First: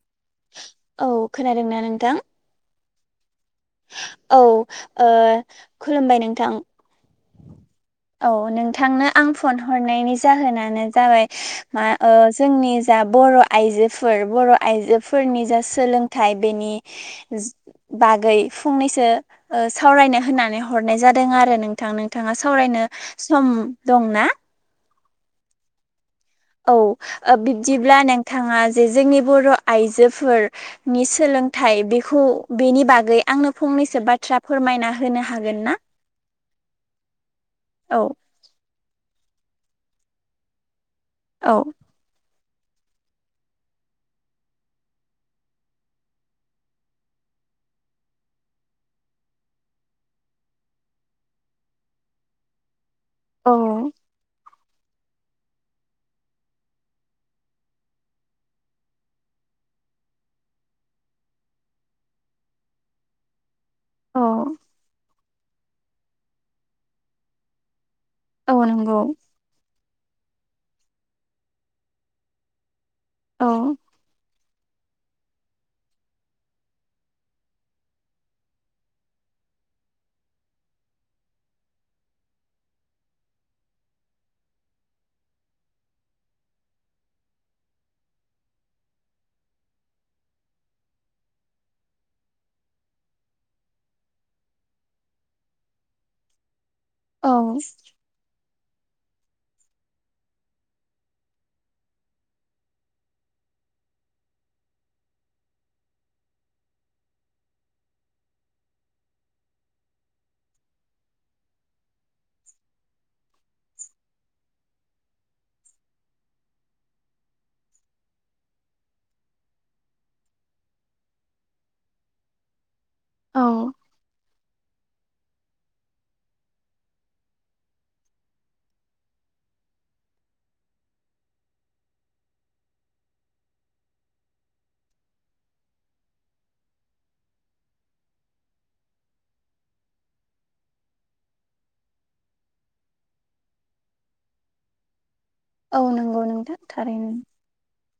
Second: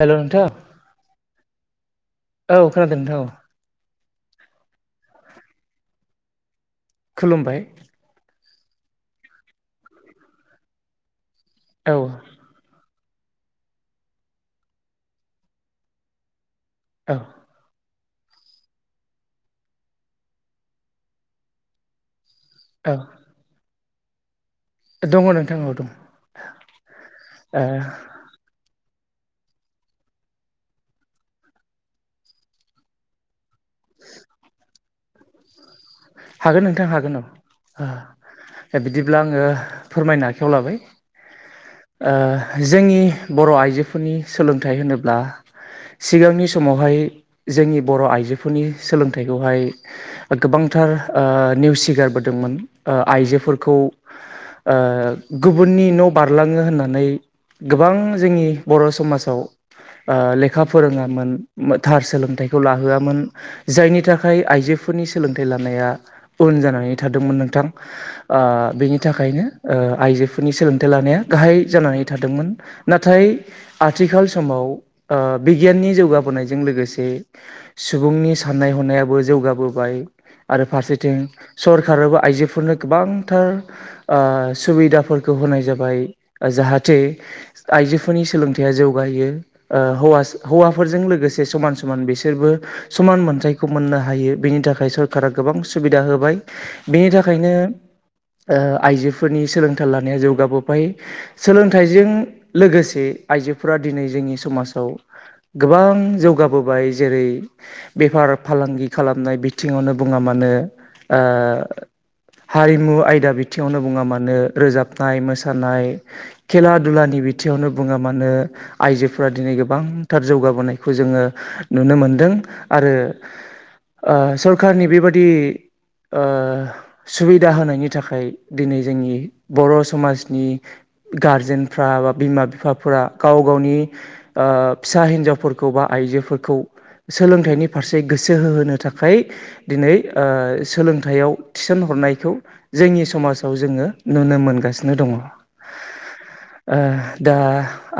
हेल' नोंथां औ खोनादोंना नोंथां खोनादोंथ' औ औ ओ खुलुमबाय नोंथां खुलुमबाय अ नोंथांनो आं फन हरनायनि जाहोनानो जाबाय मा औ ओ जोंनि दा बर' आइजोफोर बर' आइजोफोरनि जा सोलोंथाइ बेनि औ बागै फंनैसो ओ सावरायनो होननानै हरनाय जादों आरो नोंथांनो बिथाङा सावरायनो औ सम दं ना दङ नोंथां औ दं औ ओ बिब्दिब्ला नोंथाङा जे जोंनि बर' आइजोफोरनि सोलोंथाइ बेखौ बेनि बागै आंनो फं- नैसो बाथ्रा फोरमायना होनो हागोन ना हागोन नोंथां हागोन औ औ बिदि बिब्ला आङो फोरमायनो आखायाव लाबाय औ ओ जोंनि बर' आइजोफोरनि सोलोंथाइ होनोब्ला सिगांनि समावहाय जोंनि बर' आइजोफोरनि सोलोंथाइखौहाय ओ गोबां - थार ओ निउसिगारबोदोंमोन ओ औ आइजोफोरखौ ओ गुबुननि न' बारलाङो होननानै गोबां जोंनि बर' समाजाव ओ लेखा फोरोङामोन थार सोलोंथाइखौ लाहोआमोन ‌ जायनि औ थाखाय आइजोफोरनि सोलोंथाइ लानाया उन जानानै थादोंमोन नोंथां ‌ ओ औ बेनि नंगौ थाखायनो ओ आइजोफोरनि सोलोंथाइ लानाया गाहाय जानानै थादोंमोन नाथाय औ आथिखाल समाव ओ बिगियाननि जौगाबोनायजों लोगोसे सुबुंनि साननाय हनायाबो जौ गाबोबाय। आरो फारसेथिं सरखाराबो आइजोफोरनो गोबांथार ओ सुबिदाफोर खौ होनाय जाबाय ओ जाहाथे आइजोफोरनि सोलोंथाइया जौगायो ओ हौवा सा हौवाफोरजों लोगोसे समान समान बिसोरबो समान मोनथायखौ मोननो हायो बेनि थाखाय सर कारा गोबां सुबिदा होबाय बिनि औ थाखायनो ओ आइजोफोरनि सोलोंथाइ लानाया जौगाबोबोबाय सोलोंथाइजों लोगोसे आइ आइजोफोरा दिनै जोंनि समाजाव गोबां जौगाबोबाय जेरै बेफार फालांगि खालामनाय बिथिङावनो बुङा मानो ओ हारिमु आयदा बिथिङावनो बुङा मानो, रोजाबनाय मोसानाय, खेला दुलानि बिथियावनो बुङा मानो आइजोफोरा दिनै गोबांथार जौगाबोनायखौ जोङो नुनो मोनदों। आरो औ ओ सरखारारनि बेबादि ओ सुबिदा होनायनि थाखाय दिनै जोंनि बर' समाजनि गारजेनफ्रा बा बिमा बिफाफोरा गाव गावनि ओ फिसा हिन्जावफोरखौ बा आइजोफोरखौ सोलोंथाइनि फारसे गोसो होहोनो थाखाय दिनै ओ सोलोंथाइयाव थिसन हरनायखौ जोंनि समाजाव जोङो नुनो मोन मोनगासि दङ'ओ औ नंगौ नोंथां थारैनो दा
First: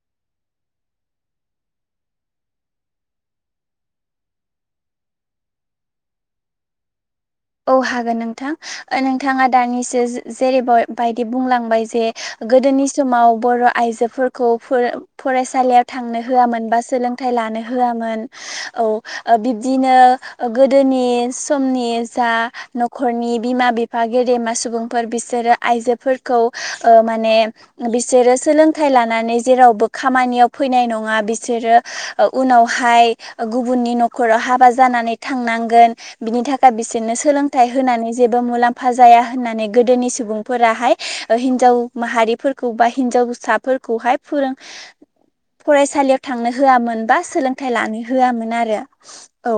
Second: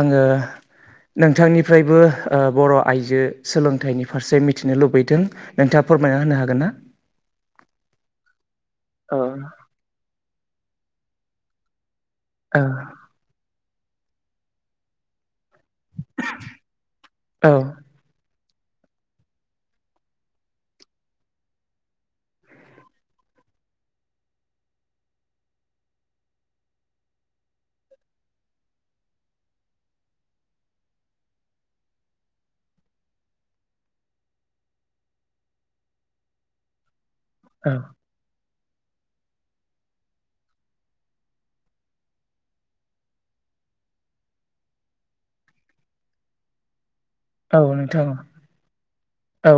आङो नोंथांनिफ्रायबो ओ बर' आइजो सोलोंथाइनि फारसे मिथिनो लुबैदों नोंथां फोरमायना होनो हागोन ना? औ हागोन नोंथां ओ औ नोंथाङा दानिसो जे जेरैबय बायदि बुंलांबाय जे औ गोदोनि समाव बर' आइजोफोरखौ फोर फरायस सालियाव थांनो होआमोन बा सोलोंथाइ औ लानो होआमोन। औ ओ बिब्दिनो ओ गोदोनि समनि जा न'खरनि बिमा बिफा गेदेमा सुबुंफोर बिसोरो आइजोफोरखौ ओ मा माने बिसोरो सोलोंथाइ लानानै जेरावबो खामानियाव फैनाय नङा बिसोरो ओ उनावहाय गुबुननि न'खराव हाबा जानानै थांनांगोन बिनि थाखाय बिस बिनो औ सोलोंथाइ होनानै जेबो मुलाम फा जाया होननानै गोदोनि सुबुंफोराहाय ओ हिनजाव माहारिफोरखौ बा हिनजावसाफोर फोरखौहाय फोरों फरायसालियाव थांनो होआमोन। बा औ सोलोंथाइ लानो नोंथां होआमोन आरो औ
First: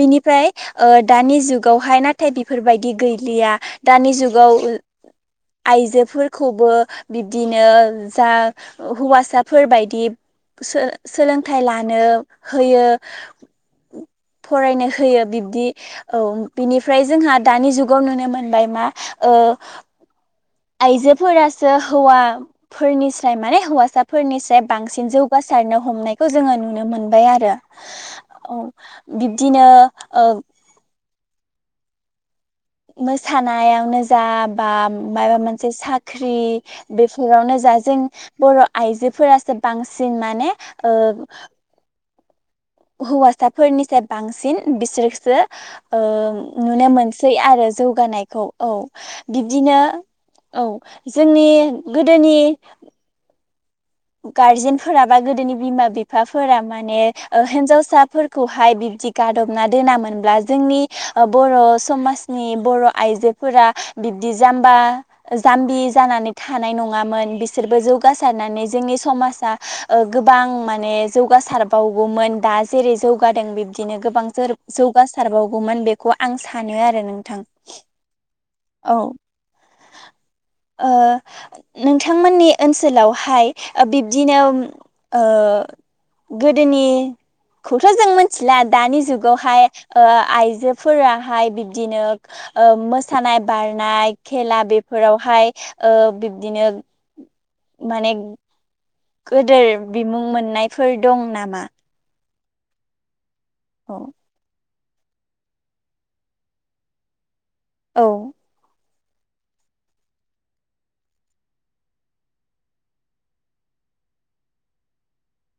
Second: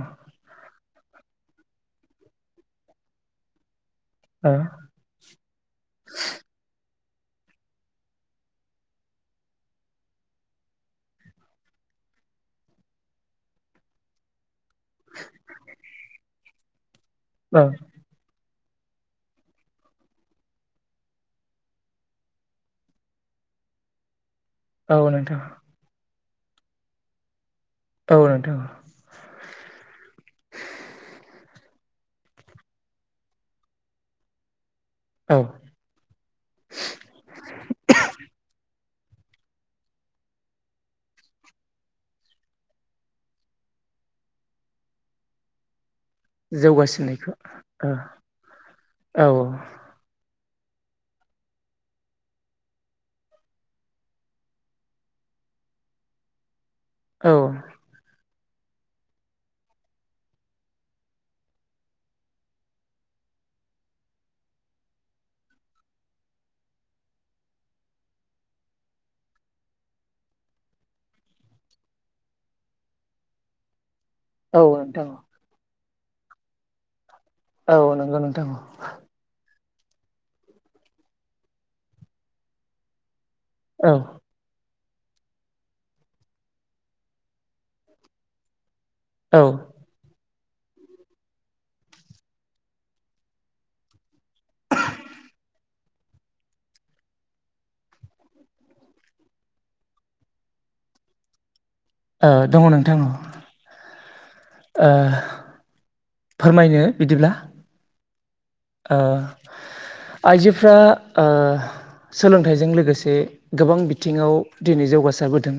बिनिफ्राय ओ दानि जुग गावहाय नाथाय बिफोरबायदि गैलिया दानि औ जुगाव उल आइजोफोरखौबो बिब्दिनो जा हौवासाफोरबायदि सो सोलोंथाइ लानो होयो फरायनो होयो बिब्दि औ बिनिफ्राय जोंहा औ दानि जुगाव नुनो मो मोनबाय मा ओ आयजोफोरासो हौवाफोरनिसाय माने हौवासाफोरनिस दा औ बांसिन नोंथां जौगासारनो हमनायखौ जोङो नुनो मोनबाय आरो। औ बिब्दिनो ओ। मोसानायावनो जा बा औ माबा मोनसे साख्रि बेफोरावनो जा जों बर' आइजोफोरासो बांसिन माने ओ हौवासाफोरनिसाय बांसिन बिसोरखोसो ओ नुनो जौगासिननायखौ मोनसै आरो औ जौगानायखौ औ औ बिब्दिनो औ जोंनि गोदोनि गारजेनफोरा बा गोदोनि बिमा-बिफाफोरा माने औ ओ हेनजावसाफोर खौहाय बिब्दि गादबना दोनामोनब्ला जोंनि ओ बर' समाजनि बर' आइजो फोरा बिब्दि जामबा जामबि जानानै थानाय नङामोन बिसोरबो जौगासारनानै जोंनि समाजा ओ गोबां माने जौगासारबावगौमोन दा जेरै जौगादों बिब्दिनो गो औ बांजोर नोंथां जौगासारबावगौमोन बेखौ आं सानो आरो नों औ नंगौ नोंथां औ ओ नोंथांमोननि ओनसोलाव हाय ओ औ बिब्दिनो ओ गोदोनि खौथ' जों मोन्थिला दानि औ ओ जुगावहाय ओ आइ जोफोराहाय बिब्दिनो ओ मोसानाय बारनाय खेला बेफोरावहाय ओ बिब्दिनो माने गोदोर बिमुं मोननायफोर दं नामा? ओ दङ' नोंथां औ ओ फोरमायनो बिदिब्ला औ ओ आइजोफ्रा ओ सोलोंथाइजों लोगोसे गोबां बिथिङाव दिनै जौगासारबोदों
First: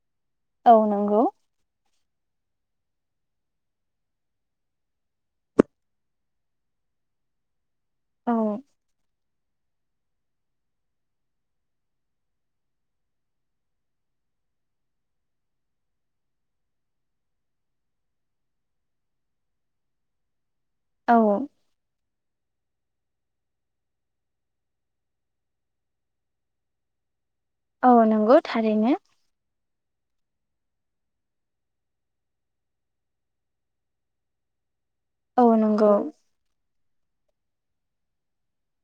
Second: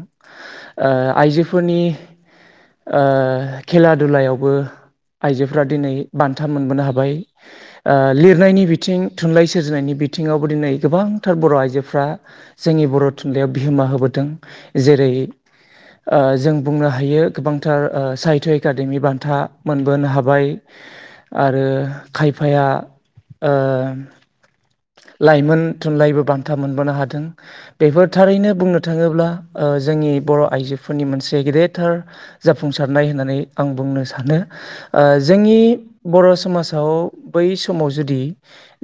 औ ओ नंगौ आइजोफोरनि ओ खेला दुलायावबो आइजोफ्रा दिनै बान्था मोनबोनो हाबाय ओ औ लिरनायनि बिथिं थुनलाइ सोरजिनायनि बिथिङावबो दिनै गोबांथार बर' आइजोफ्रा जोंनि बर' थुनलाइयाव बिहोमा होबो दों जेरै ओ जों बुंनो हायो गोबांथार ओ साहित्य एकादेमि बान्था मोन बोनो हाबाय आरो खायफाया ओ लाइमोन थुनलाइबो बान्था मोनबोनो हादों औ बेफोर नंगौ थारैनो बुंनो थाङोब्ला ओ जोंनि बर' आइजोफोरनि मोनसे गेदेरथार जाफुंसारनाय होननानै आं बुंनो सानो ओ औ जोंनि नंगौ बर' समाज आव बै समाव जुदि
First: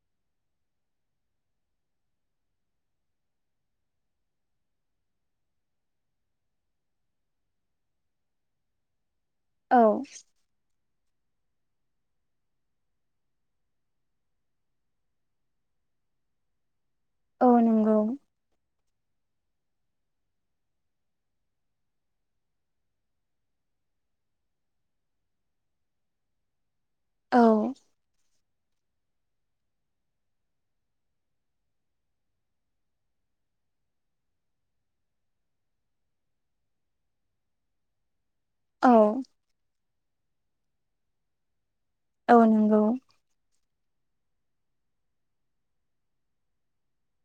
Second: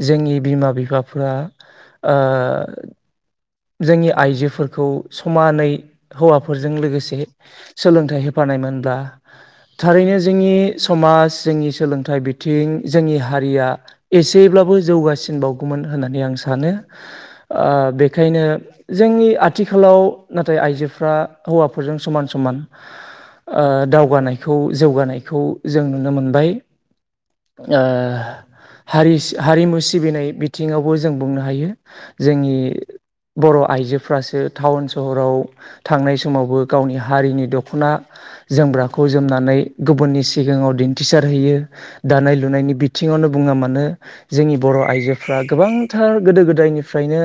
जोंनि बिमा-बिफाफोरा ओ जोंनि आइजोफोरखौ समानै हौवाफोरजों लोगोसे सोलोंथाइ होफा नाय मोन दा औ थारैनो जोंनि समाज जोंनि सोलोंथाइ बिथिं जोंनि हारिया एसेब्लाबो जौगासिन बावगोमो न होननानै आं सानो औ ओ नंगौ बि दिनो जोंनि आथिखालाव नाथाय आइजोफ्रा हौवाफोरजों समान समान ओ दावगानायखौ जौगानायखौ जों नुनो मोनबाय औ ओ हारिस-हारिमु सिबिनाय बिथिङावबो जों बुंनो हायो जोंनि बर' आइजोफ्रासो टाउन सहराव थांनाय समावबो गावनि हारिनि दख'ना औ जोमग्राखौ जोमनानै गुबुननि सिगाङाव दिन्थिसारहैयो दानाय औ लुनायनि नंगौ बिथिङावनो बुङा मानो जोंनि बर' आइजोफ्रा गोबांथार गोदो गोदायनिफ्रायनो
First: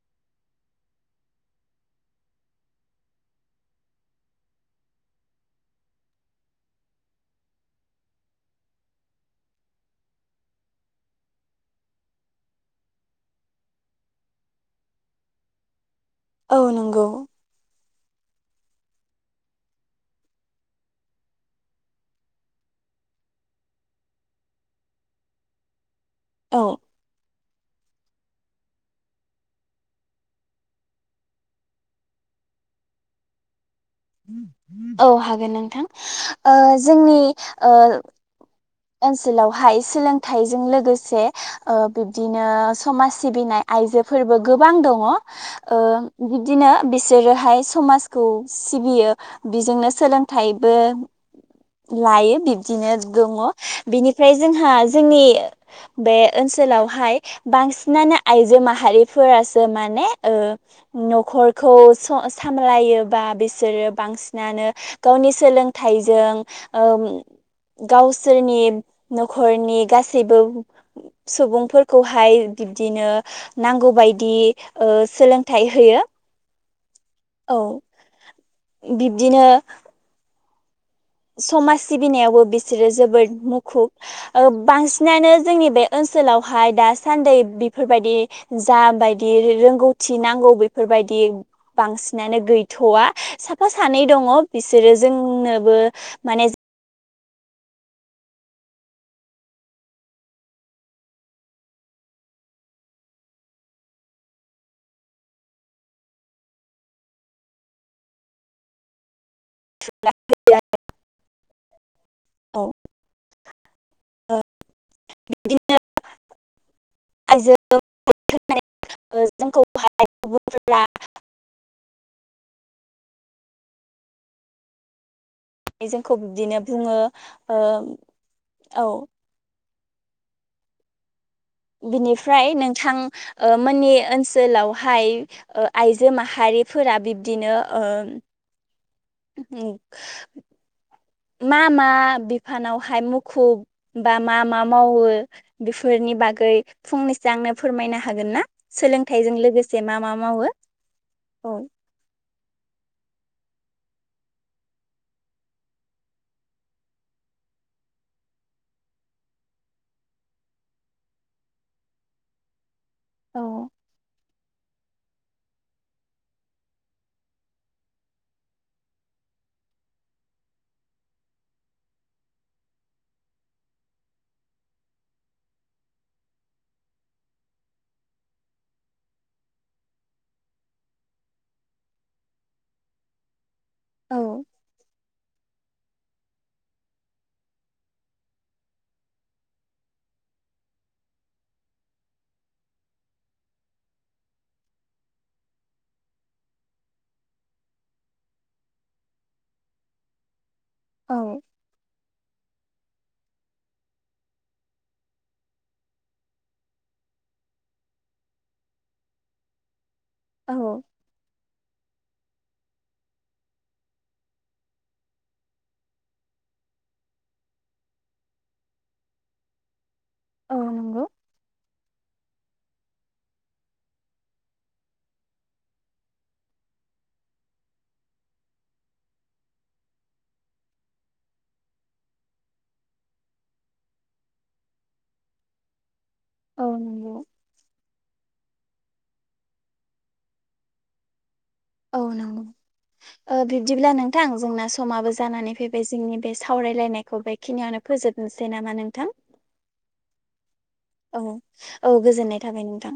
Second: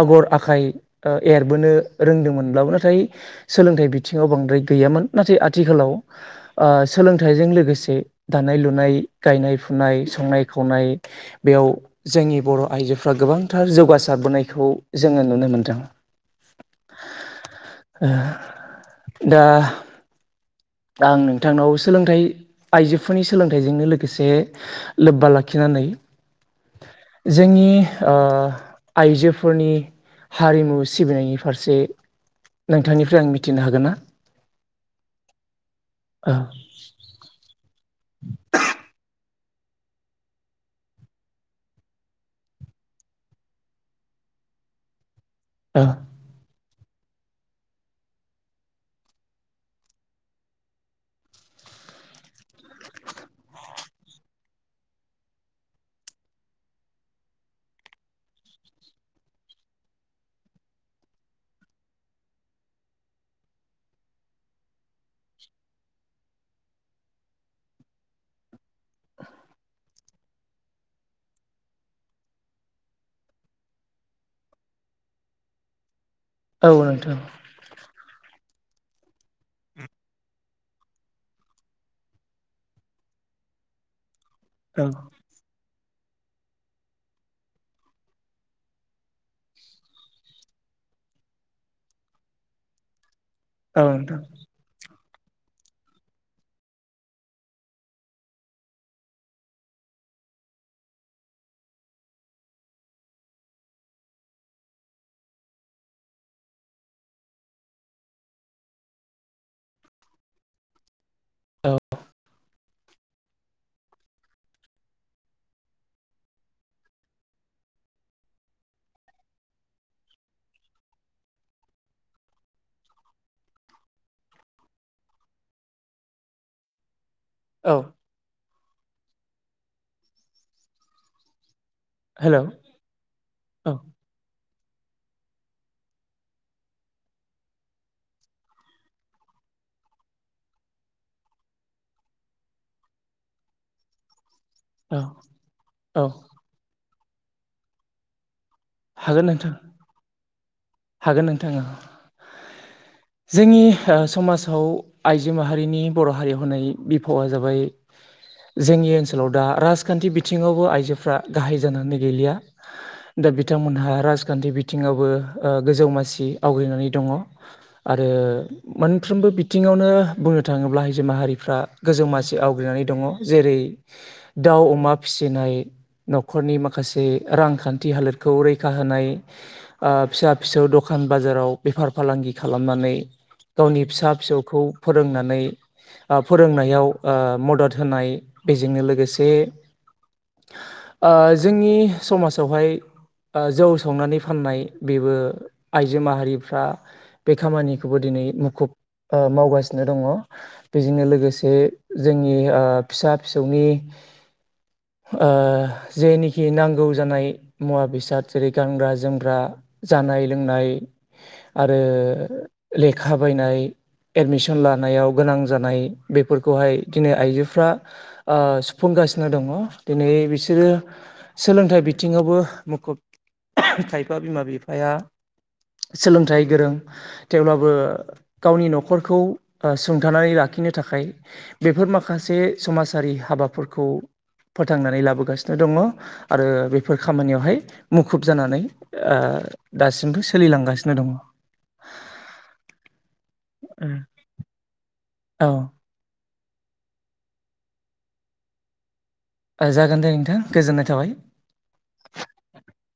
आगर आखाइ ओ एरबोनो रोंदोंमोनब्लाबो नाथाय सोलोंथाइ बिथिङाव बांद्राय गैया मोन नाथाय आथिखालाव ओ सोलोंथाइजों लोगोसे दानाय लुनाय गायनाय फुनाय य संनाय खावनाय बेयाव जोंनि बर' आइजोफ्रा गोबांथार जौगासारबोनायखौ जोङो नुनो मोन्दों औ नंगौ ओ दा आं नोंथांनाव सोलोंथाइ आइजोफोरनि सोलोंथाइजोंनो लोगोसे लोब्बा लाखिना नै औ जोंनि ओ आइजोफोरनि हारिमु सिबिनायनि फारसे नोंथांनिफ्राय आं मिथिनो हागोन ना? औ हागोन नोंथां औ ओ जोंनि ओ ओनसोलावहाय सोलोंथाइजों लोगोसे ओ बिब्दिनो समाज सिबिनाय आइजो फोरबो गोबां दङ ओ बिबदिनो बिसोरोहाय समाजखौ सिबियो बिजोंनो सोलोंथाइबो लायो बिब्दिनो दङ। बिनिफ्राय जोंहा जोंनि बे ओनसोलावहाय बांसिनानो आइजो माहारिफोरासो माने ओ न'खरखौ स-सामलायोबा बे सोरो बांसिनानो गावनि सोलोंथाइजों ओ गाव सोरनि न'खरनि गासैबो सुबुंफोरखौहाय बिब्दिनो नांगौ बायदि ओ सोलोंथाइ होयो। औ [unintelligible] औ बिब्दिनो समाज सिबिनायावबो बिसोरो जोबोद मुखुब ओ औ बांसिनानो जोंनि बे ओनसोलावहाय दासान्दै बिफोरबायदि जाबायदि रोंगौथि नांगौ बेफोर बायदि बांसिनानो गैथ'वा। साफा औ सानै नोंथां दङ बिसोरो जोंनोबो माने [unintelligible] औ। औ बिदिनो [unintelligible] [inaudible] जोंखौ बिब्दिनो बुङो ओ औ औ। हेल' बिनिफ्राय औ नोंथां ओ मोननि ओनसोल ओनसोलावहाय ओ आइजो माहारिफोरा बिब्दिनो ओ ओम। मा मा बिफानावहाय मुखुब बा मा मा औ मावो औ बेफोरनि बागै फंनैसो आंनो फोरमायनो हागोन ना? हागोन सोलोंथाइजों नोंथां लोगोसे मा मा मावो? हागोन नोंथां औ। [inaudible] जोंनि ओ समाजाव आइजो माहारिनि बर' हारि होननाय बिफावा जाबाय जोंनि ओनसोलाव दा राजखान्थि बिथिङावबो आइजोफ्रा गाहाय जानानै गैलिया। दा औ बिथांमोनहा राजखान्थि बिथिङावबो ओ गोजौ मासि आवग्रिनानै दङ आरो मोनफ्रोमबो बिथिङावनो बुं बुंनो थाङोब्ला आइजो माहारिफ्रा गोजौ मासि आवग्रिनानै दङ जेरै दाउ अमा फिसि नाय न'खरनि माखासे रांखान्थि हालोदखौ रैखा होनाय ओ फिसा फिसौ दखान बाजाराव बेफार फालांगि खालामनानै गावनि फिसा औ फिसौखौ फोरोंनानै ओ फोरोंनायाव ओ मदद होनाय बेजोंनो लोगोसे ओ जोंनि समाजावहाय ओ जौ संनानै फाननाय बेबो आइजो माहारिफ्रा बे खामानिखौबो दिनै मुखुब ओ मावगासिनो दङ बेजोंनो लोगोसे जों नि ओ फिसा फिसौनि ओ जेनिखि नांगौ जानाय मुवा बेसाद जेरै गानग्रा जोमग्रा जानाय औ लोंनाय आरो लेखा बायनाय एडमिसन लानायाव गोनां जानाय बेफोरखौहाय दिनै आइजोफ्रा ओ सुफुं गासिनो दङ। दिनै औ बिसोरो नंगौ सोलोंथाइ बिथिङावबो मुखुब खायफा बिमा बिफा। फाया। सोलोंथाइ गोरों थेवब्लाबो गावनि न'खरखौ ओ सुंथानानै लाख खिनो थाखाय बेफोर माखासे समाजारि हाबाफोरखौ। फोथांनानै लाबोगासिनो दङ। आरो औ बेफोर नंगौ खामानियावहाय मुखुब जानानै ओ दासिमबो सोलिलांगासिनो दङ। औ नंगौ ओ बिब्दिब्ला नोंथां जोंना समाबो जानानै औ फैबाय जोंनि बे सावरायलायनायखौ बेखिनियावनो फोजोबनोसै नामा नोंथां? ओ जागोन दे नोंथां गोजोननाय थाबाय। औ-औ गोजोननाय थाबाय नोंथां।